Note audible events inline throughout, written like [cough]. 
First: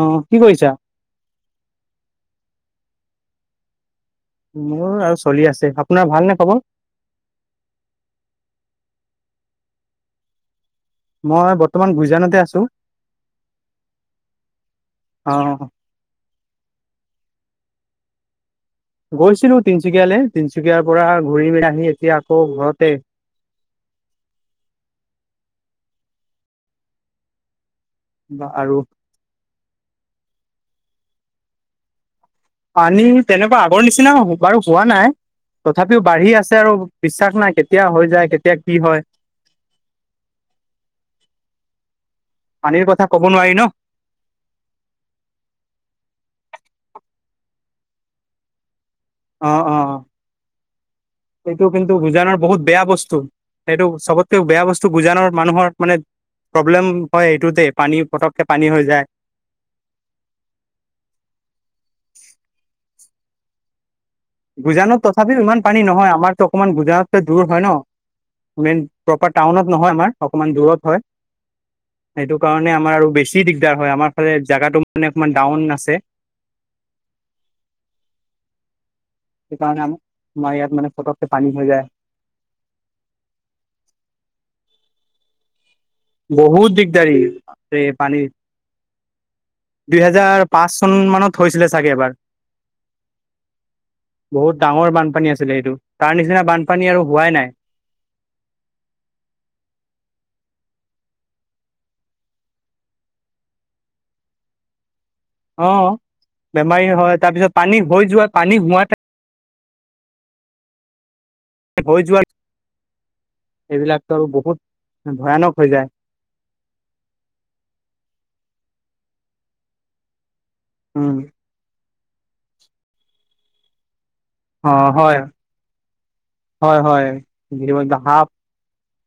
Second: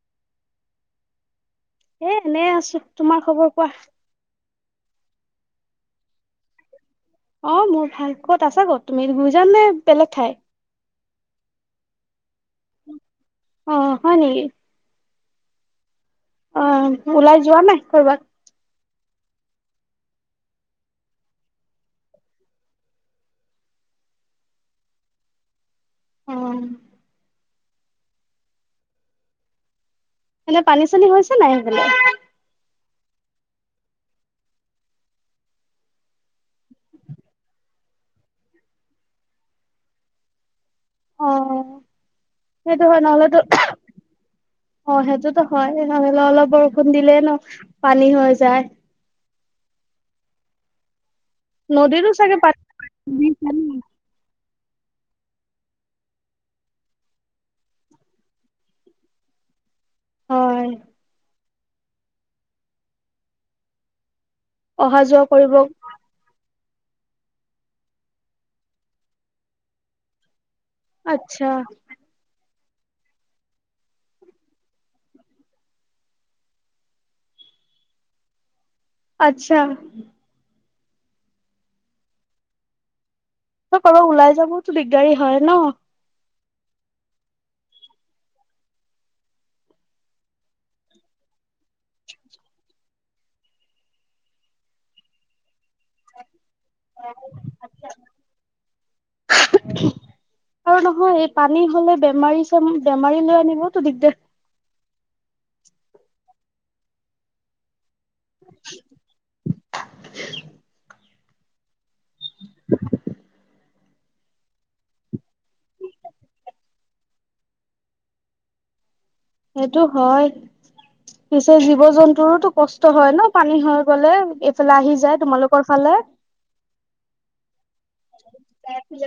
অঁ কি কৰিছা? এ এনেই আছো। তোমাৰ খবৰ কোৱা? মোৰ আৰু চলি আছে আপোনাৰ ভাল নে খবৰ। অ মোৰ ভাল ক'ত আছা ক'ত তুমি গুই যাম নে বেলেগ ঠাই। মই বৰ্তমান ভুইজানতে আছো অ হয় নেকি অ। অ ওলাই যোৱা নাই কৰ'বাত। গৈছিলো তিনচুকীয়ালে তিনচুকীয়াৰ পৰা ঘূৰি মেলি আহি এতিয়া আকৌ ঘৰতে। অ। বা আৰু। এনে পানী চানী হৈছে নাই সেইফালে। পানী তেনেকুৱা আগৰ নিচিনা বাৰু হোৱা নাই। তথাপিও বাঢ়ি আছে আৰু বিশ্বাস নাই কেতিয়া হৈ যায় কেতিয়া কি হয়। [unintelligible] অ পানীৰ সেটো হয় কথা ক'ব নহলেটো। নোৱাৰি ন। অ সেইটোতো হয় নহলেও অলপ বৰষুণ দিলে ন পানী হৈ যায়। অ অ এইটো কিন্তু নদীৰো উুজানৰ চাগে বহুত পানী বেয়া বস্তু সেইটো চবত। কে বেয়া বস্তু গুজানৰ মানুহৰ মানে প্ৰব্লেম হয় এইেইটোতে পানী পটককে পানী হৈ যায়। হয়। অহা গুজানত যোৱা তথাপিও কৰিব ইমান পানী নহয় আমাৰ। অকমান গুজৰাত দূৰ হয় ন মেইন প্ৰপাৰ টাউনত নহয় আমাৰ অকণমান দূৰত। হয় আচ্ছা। সেইটো কাৰণে আমাৰ আৰু বেছি দিগদাৰ হয় আমাৰ ফালে জেগাটো মানে অকমান ডাউন আছে। আচ্ছা সেইকাৰণেৰ মমাৰ ইয়াত মানে ফটকে পানী হৈ যায়। [inaudible] ওলাই যাবতো দিগদাৰী হয় ন বহুত দিগদাৰি ৰে পানীৰ। দুইহেজাৰ পাঁচ চন মানত হৈছিলে চাগে এবাৰ। বহুত ডাঙৰ বানপানী আছিলে এইটো তাৰ নিচিনা বানপানী আৰু হোৱাই নাই। [unintelligible] আৰু নহয় এই পানী হলে বেমাৰী চ বেমাৰী লৈ আনিবতো দিগদাৰ। অ বেমাৰী হয় তাৰ পিছত পানী হৈ যোৱা পানী হোৱাতে। [unintelligible] হৈ যোৱা এইবিলাকতো আৰু বহুত ভয়ানক হৈ যায়। সেইটো হয়। উম। সে জীৱ জন্তুৰো কষ্ট হয় ন পানী হৈ গলে অ এইফালে আহি হয় যায় তোমালোকৰ ফালে। হয় হয় [inaudible] সাপ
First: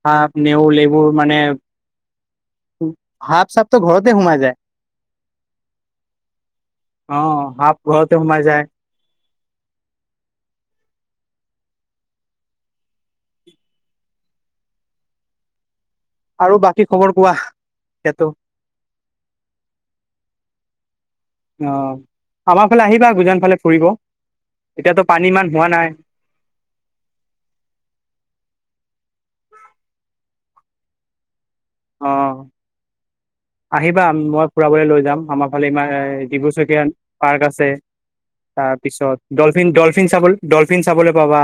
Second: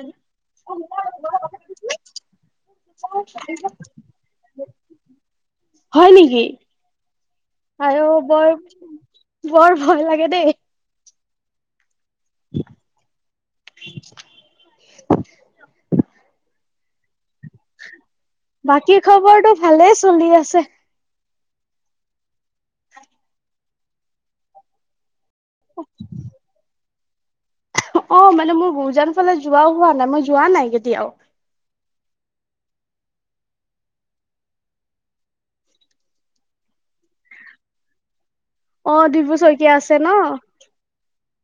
সাপ নেউল এইবোৰ মানে। সাপ চাপট ঘৰতে সোমাই যায়। হয় নেকি অ সাপ আয় ঘৰতে সোমাই বৰ। যায় বৰ ভয় লাগে দেই। [unintelligible] আৰু বাকী খবৰ কোৱা সেটো। বাকী খবৰটো ভালেই চলি আছে। অ আমাৰ ফালে আহিবা গুজান ফালে ফুৰিব এতিয়াতো পানী ইমান হোৱা নাই। অ মানে মোৰ গুজান ফালে যোৱাও হোৱা নাই মই যোৱা নাই কেতিয়াও। অ। আহিবা মই ফুৰাবলৈ লৈ যাম আমাৰ ফালে ইাৰ ডিবুচকীয়া পাৰ্ক আছে। তাৰ অ ডিব্ৰু পিছত ডলফিন চৈখীয়া আছে ন ডলফিন চাব ডলফিন চাবলৈ পাবা।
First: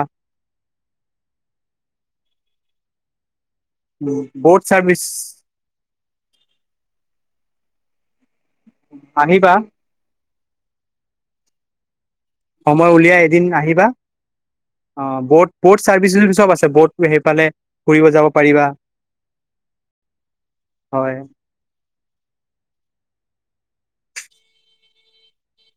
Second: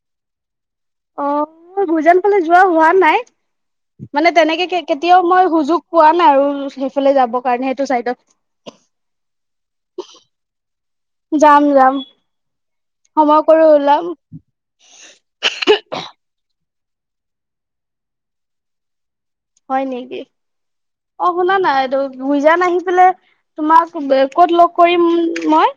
অ ভইজান ফালে যোৱা হোৱা নাই মানে ব'ট তেনেকে চাৰ্ভিচ কেতিয়াও মই সুযোগ- পোৱা নাই আৰু সেইফালে যাবৰ কাৰণে সেইটো চাইডত - আনিবা - যাম যাম। সময় উলিয়াই এদিন কৰি আহিবা - ওলাম অ বত ব'ট চাৰ্ভিচ চ চব আছে ব'ট সেইফালে ফুৰিব যাব পাৰিবা। হয় নেকি, হয় অ। শুনা না এইটো গুইজান আহি পেলাই তোমাক ক'ত লগ কৰিম মই?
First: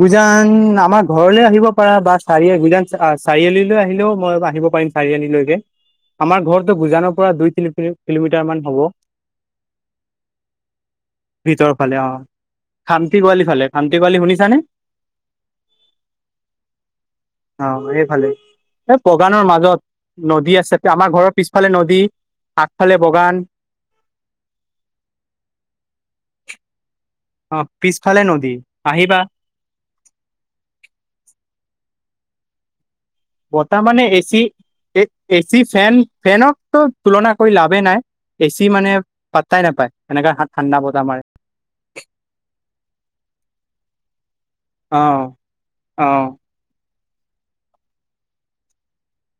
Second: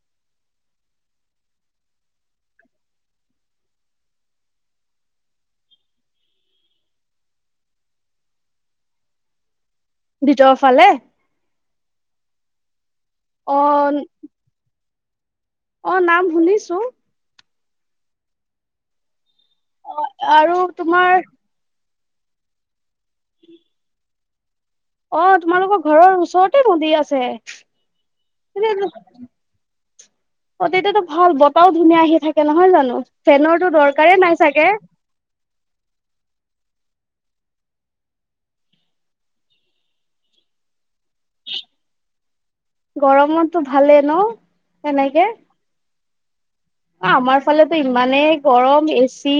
গুইজান আমাৰ ঘৰলৈ আহিব পাৰা বা চাৰি গুইজান চাৰিআলি আহিলেও মই আহিব পাৰিম। চাৰিআলিলৈকে আমাৰ ঘৰতো গুইজানৰ পৰা দুই কিলোমিটাৰ মান হ'ব। [inaudible] ভিতৰৰ ফালে। ভিতৰৰ ফালে অ খান্তি গোৱালি অ ফালে খান্তি গোৱালি শুনি - অ নাম শুনিছো। অ এই ভালেই এই বগানৰ অ মাজত নদী আৰু আছে তোমাৰ আমাৰ ঘৰৰ পিছ - পিছফালে নদী আগফালে বাগান। অ তোমালোকৰ ঘৰৰ ওচৰতে নদী আছে? অ পিছফালে নদী, আহিবা। অ তেতিয়াতো ভাল বতাহও ধুনীয়া আহি থাকে নহয় জানো, ফেনৰতো বতাহ মানে দৰকাৰে এচি নাই চাগে। এ চি ফেন ফেনক তো তুলনা কৰি লাভে নাই। এচি মানে পাত্তাই নাপায় এনেকাে ঠাণ্ডা বতাহ মাৰে। গৰমতো ভালেই ন এনেকে? অঁ। অ আমাৰ ফালেটো ইমানেই গৰম এচি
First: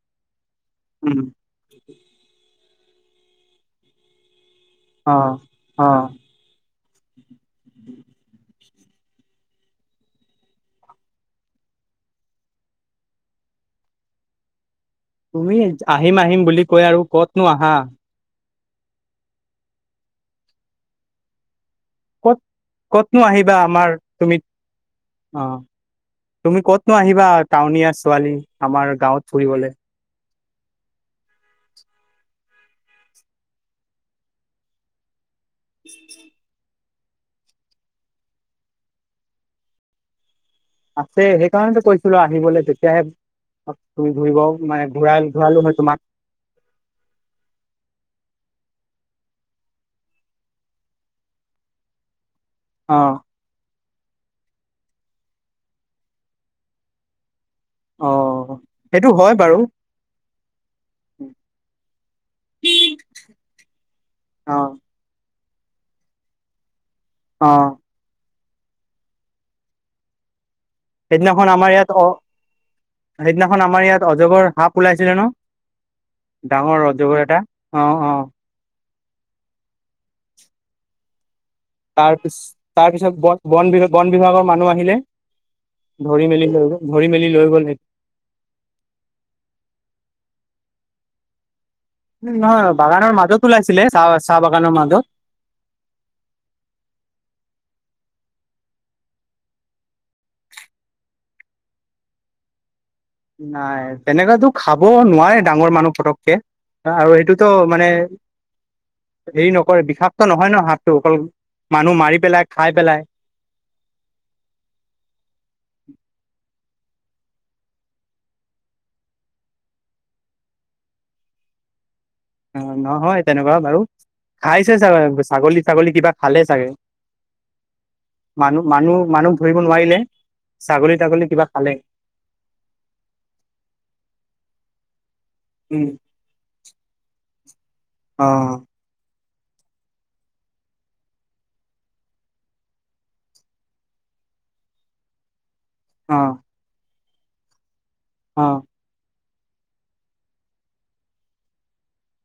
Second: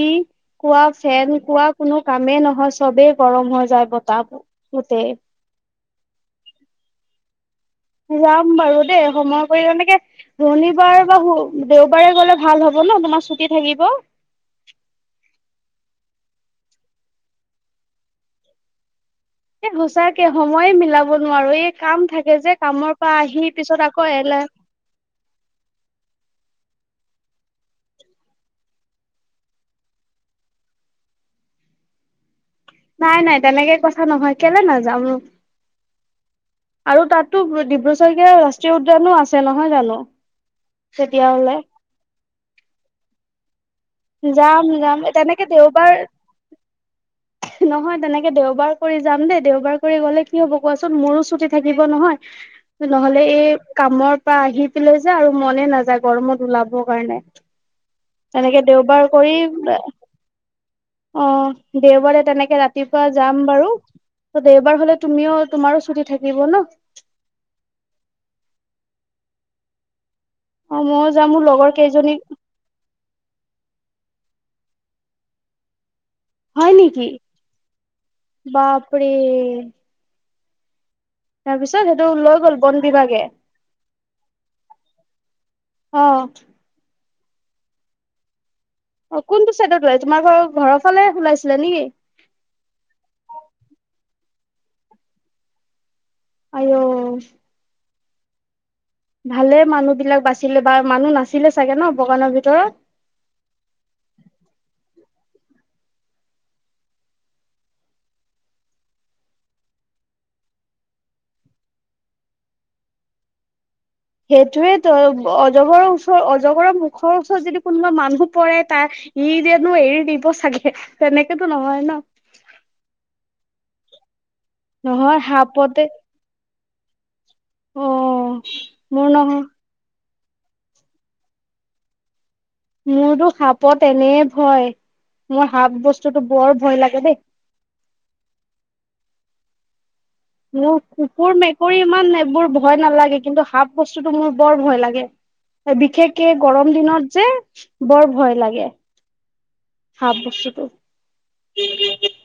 কোৱা উম ফেন কোৱা - কোনো কামেই নহয় চবেই গৰম হৈ যায় বতাবোৰ। অ অ। যাম বাৰু দেই সময় কৰি এনেকে - শনিবাৰ বা দেওবাৰে গলে ভাল হব ন তোমাৰ ছুটি থাকিব? তুমি আহিম আহিম বুলি কৈ আৰু কতনো আহা! এ সঁচাকে সময়ে মিলাব নোৱাৰো, এই - কাম ক'ত থাকে যে কামৰ পৰা ক'তনো আহি আহিবা আমাৰ পিছত আকৌ তুমি এলেহ - অ। তুমি ক'তনো আহিবা টাউনীয়া ছোৱালী আমাৰ গাঁৱত ফুৰিবল! নাই নাই তেনেকে কথা নহয় কেলে নাযাম নো! [unintelligible] আৰু তাতো ডিব্ৰুচৈখোৱা ৰাষ্ট্ৰীয় উদ্যানো আছে নহয় জানো? আছে তেতিয়াহলে সেইকাৰণেতো কৈছিলো আহিবলে তেতিয়াহে - তুমি ঘুৰিবাও যাম মানে যাম ঘূৰা তেনেকে ঘূৰালো হয় দেওবাৰ তোমাক। নহয় তেনেকে দেওবাৰ কৰি যাম দেই দেওবাৰ কৰি গলে কি হব কোৱাচোন মোৰো ছুটি থাকিব নহয়। [inaudible] নহ'লে এ - কামৰ পৰা আহি পেলাই যে আৰু মনে নাযায় গৰমত ওলাব কাৰণে। অ তেনেকে- দেওবাৰ সেইটো কৰি হয় বাৰু - অ দেওবাৰে তেনেকে ৰাতিপুৱা যাম বাৰু, অ দেওবাৰ হলে - তুমিও তোমাৰো ছুটি থাকিব ন। অ অ ময়ো যাম মোৰ সেইদিনাখন লগৰ আমাৰ ইয়াত অ কেইজনী সেইদিনাখন আমাৰ ইয়াত অজগৰ সাপ ওলাইছিলে ন ডাঙৰ ৰজগ এটা অ অ বাপৰি তাৰ পিত [unintelligible] তাৰপিছ তাৰপিছত বন বিভাগ বন বিভাগৰ মানুহ আহিলে অ ধৰি মেলি হৈ গৈ ঘৰি মেলি লৈ গ'লটো অ কোনটো চাইডত ওলাই তোমাৰ ঘৰ ঘৰৰ ফালে ওলাইছিলে নেকি উ নহয় বাগানৰ মাজত ওলাইছিলে চাহ চাহ বাগানৰ মাজত আ' [inaudible] ভালে মানুহ বিলাক বাচিলে বা মানুহ নাছিলে চাগে ন বগানৰ ভিতৰত নাই তেনেকাতো খাব নোৱাৰে ডাঙৰ মানুহ পটককে আৰু সেইটোতো মানে হেৰি নকৰে বিষাক্ত নহয় ন হাতটো অকল মানুহ মাৰি পেলাই খাই পেলাই সেইটোয়ে ত অজগৰৰ ওচৰত অজগৰৰ মুখৰ ওচৰত যদি কোনোবা মানুহ পৰে তাৰ ই যিয়েনো এৰি দিব চাগে তেনেকেতো নহয় ন অ নহয় তেনেকুৱা বাৰু খাইছে নহয় ছাগলী সাপতে ছাগলী কিবা ভালে চাগে অ' মানুহ মানুহ মোৰ মানুহ নহয় ধৰিব নোৱাৰিলে ছাগলী তাগলী কিবা খালে মোৰতো সাপত এনে ভয় মোৰ সাপ উম বস্তুতটো বৰ ভয় লাগে দেই অ মোৰ কুকুৰ মেকুৰী ইমান এইবোৰ ভয় নালাগে কিন্তু সাপ বস্তুতো মোৰ বৰ ভয় লাগে [inaudible] অ বিশেষকে গৰম দিনত যে বৰ ভয় অ লাগে হ বছুটো [inaudible]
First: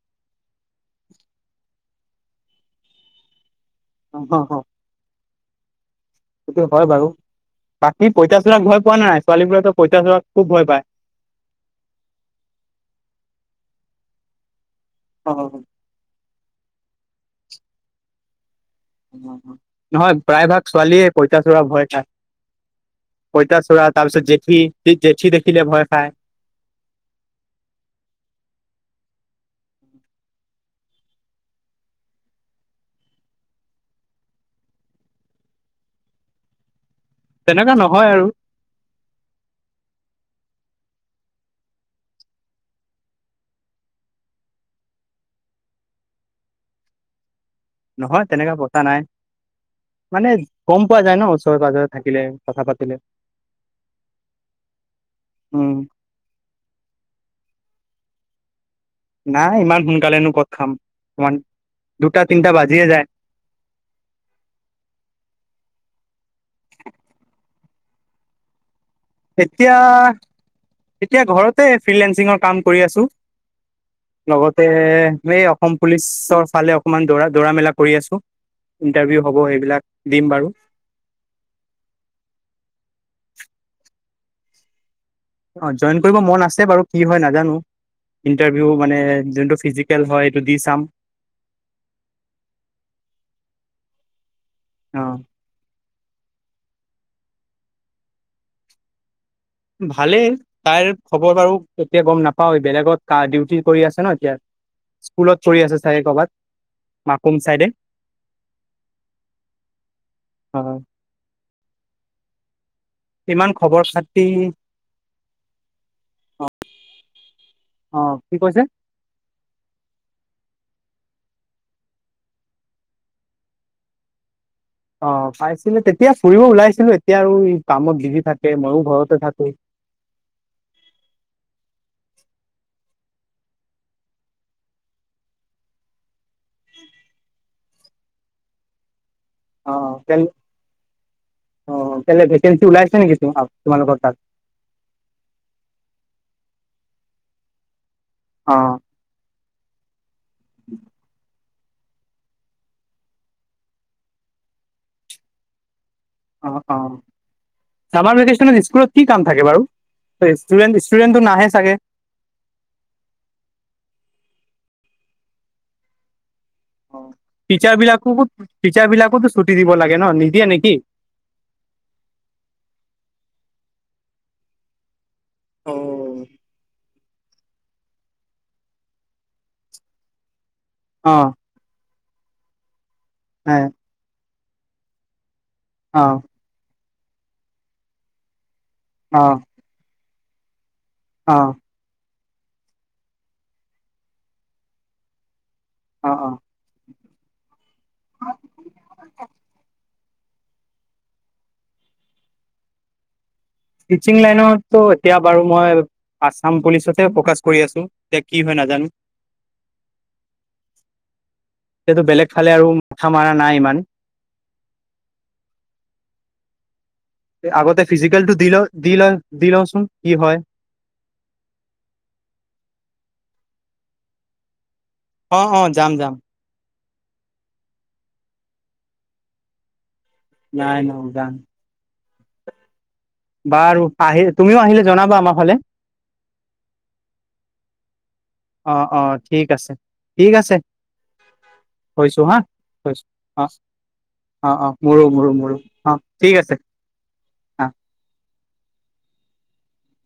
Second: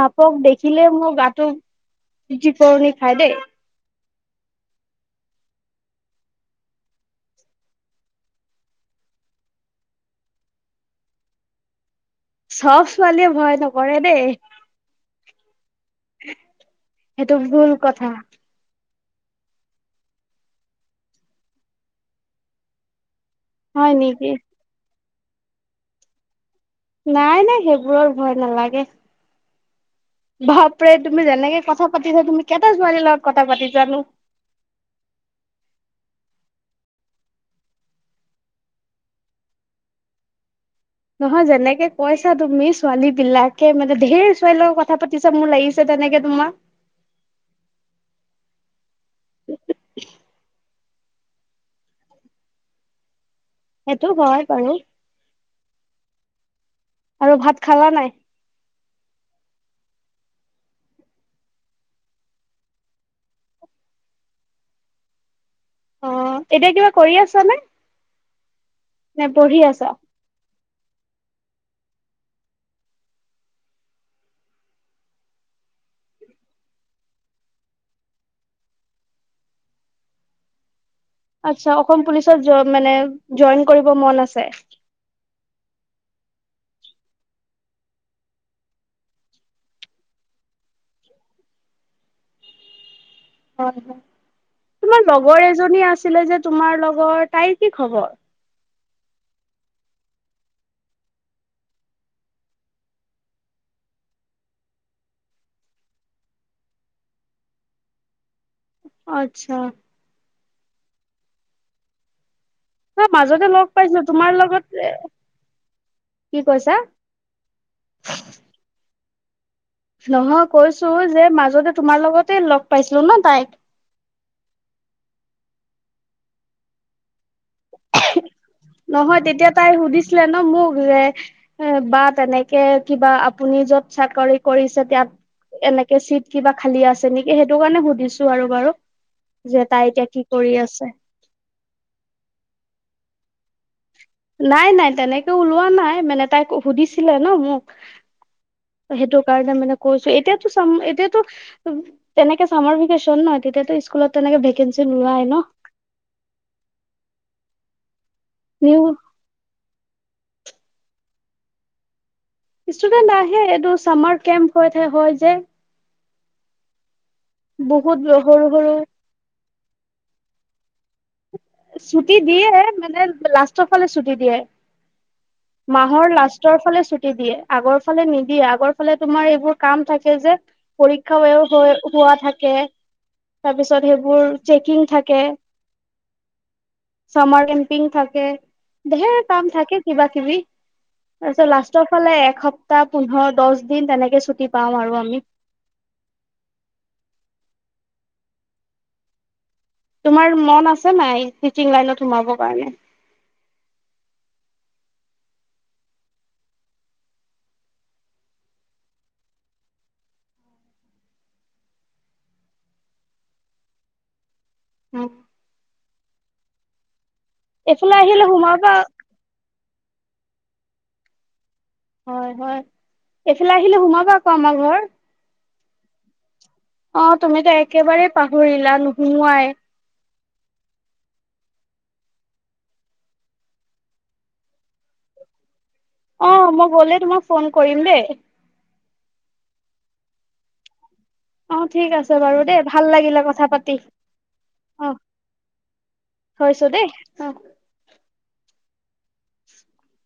ভাপক দেখিলে মোৰ গাটো জ কৰৰণি [unintelligible] খাই দেই অ হ হ সেইটো হয় বাৰু বাকী পইতাচোলাক ভয় পোৱা নাই ছোৱালীবোৰেতো পইতা চোলাক খুব ভয় পায় চব ছোৱালীয়ে ভয় নকৰে দেই অ সেইটো ভুল কথা নহয় প্ৰায় ভাগ ছোৱালীয়ে পইতাচোৰা ভয় খায় পঁইতা চোৰা হয় নেকি তাৰপিছত জেঠী জেঠী দেখিলে ভয় খায় নাই নাই সেইবোৰৰ ভয় নালাগে বাপৰে তুমি যেনেকে কথা পাতিছা তুমি কেইটা ছোৱালীৰ লগত কথা পাতি জানো তেনেককা [unintelligible] নহয় আৰু নহয় যেনেকে কৈছা তুমি ছোৱালী বিলাকে মানে ধঢেৰ [unintelligible] ছোৱাল লগত কথা পাতি কি চব মোৰ লাগিছে তেনেকে তোমাক নহয় তেনেককা পতা নাই মানে কম পোৱা যায় ন ওচৰে পাজজৰে থাকিলে কথা পাতিলে সেইটো হয় বাৰু অ আৰু ভাত খালা নাই নাই ইমান সোনকালেনো পদ খাম ইমান দুটা তিনিটা বাজিয়ে যায় অ এতিয়া কিবা কৰি আছ নে নে পঢ়ি এতিয়া', আছা এতিয়া ঘৰতে ফ্ৰিলেন্সিঙৰ কাম কৰি আছোঁ। লগতে, এই অসম পুলিচৰ ফালে অকমান দৌৰা দৌৰা-মেলা কৰি আছোঁ। ইণ্টাৰভিউ হ'ব সেইবিলাক, দিম বাৰু। আচ্ছা, অসম পুলিচত মানে জইন কৰিব মন আছে? অয়, জইন কৰিব মন আছে বাৰু, কি হয় নাজানো! ইণ্টাৰভিউ মানে যোনটো ফিজিকেল হয় এইটো দি চাম। হয় হয়। অ তোমাৰ লগৰ এজনী আছিলে যে তোমাৰ লগৰ, তাইৰ কি খবৰ? ভালেই। তাইৰ খবৰ বাৰু কেতিয়া গম নাপাওঁ, বেলেগত ডিউটি কৰি আছে ন এতিয়া। স্কুলত ছৰি আছে চাগে কৰ'বাত, মাকুম চাইডে। আচ্ছা! হয়। মাজতে ইমান লগ খবৰ পাইছো খাতি তোমাৰ লগত এ, কি কৈছা? অঁ, কি কৈছে? নহয় কৈছো যে মাজতে তোমাৰ লগতে লগ পাইছিলো ন' তাইক। অ পাইছিলে, তেতিয়া ফুৰিব ওলাইছিলো এতিয়া আৰু কামত বিজি থাকে, মইয়ো ঘৰতে থাকো। ট্ৰেন ম'ঘূৰাই এ বা তেনেকে কিবা আপুনি য'ত চাকৰি কৰিছে তিয়াত এনেকে চিট কিবা খালি আছে নেকি? সেইটো কাৰণে সুধিছো আৰু বাৰু। যে অ তাই এতিয়া কেল কি কৰি আছে! অ, কেলে ভেকেঞ্চি ওলাইছে নেকি তোমালোকৰ তাত? নাই-নাই তেনেকে ওলোৱা নাই মানে তাইক সুধিছিলে ন মোক। অঁ সেইটো কাৰণে মানে কৈছোঁ। এতিয়াতো চাম এতিয়াতো তেনেকে চামাৰ ভেকেচন নয়, তেতিয়াতু স্কুলত তেনেকে ভেকেঞ্চি নোৱাই ন! অঁ অঁ। চামাৰ ভেকেশ্যনত নিউ স্কুলত কি কাম থাকে বাৰু? ষ্টুডেণ্ট, ষ্টুডেণ্টটো নাহে চাগে? ষ্টুডেণ্ট আহে, এইটো চামাৰ কেম্প'পত হে হয় যে। অ পিচাৰ বহুত বিলাকোকু, সৰু সৰু পিচাৰ বিলাকুতো ছুটি দিব লাগে ন' নিদিয়ে নে'কি? ছুটি দিয়ে মানে লাষ্টৰ ফালে ছুটি দিয়ে। অ মাহৰ লাষ্টৰ ফালে ছুট টি দিয়ে, আগৰ ফালে নিদিয়ে, আগৰ ফালে তোমাৰ এইবোৰ কাম থাকে যে, অ পৰীক্ষাৱ হয় খোৱা থাকে, অ তাৰপিছত সেইবোৰ চেকিং থাকে অঁ চামাৰ কেম্পিং থাকে, ধেৰ কাম থাকে কিবা-কিবি। অ তাৰপিছত লাষ্টৰ ফালে একসপ্তাহ, পোন্ধৰ-দছ দিন তেনেকে ছুটি পাৱ আৰু আমি। অঁ অঁ। তোমাৰ মন আছে নাই? টিচিং লাইনত সোমাব কাৰণে। টিচিং লাইনত'তো এতিয়া বাৰু মই আছাম পুলিচতে প্ৰকাশ কৰি আছোঁ, তিয়া কি হয় নাজানো! সেতটো বেলেগ ফালে আৰু মাথা মাৰা নাই ইমান। উম আগতে এইফালে আহিলে ফিজিকেলটো দি'ল সোমাবা দি'লন দি'ল‌ওচোন, কি হয়! হয় হয়। এইফালে আহিলে সোমাবা আকৌ আমাৰ ঘৰ। হঁ হঁ, যাম যাম। অ তুমিতো একেবাৰেই পাহৰিলা নুসুমোৱাই। নাই নজাং। বাৰু আহি তুমিও আহিলে জনাবা আমাৰ ফালে। অ মই গ'লে তোমাক ফোন কৰিম দেই। অ অ ঠিক আছে ঠিক আছে। অ ঠিক আছে থৈছো হা বাৰু দেই ভাল থৈছো লাগিলে অ কথা পাতি। অ অ মোৰো মোৰো মোৰো অ ঠিক আছে। থৈছো দেই অ। [inaudible]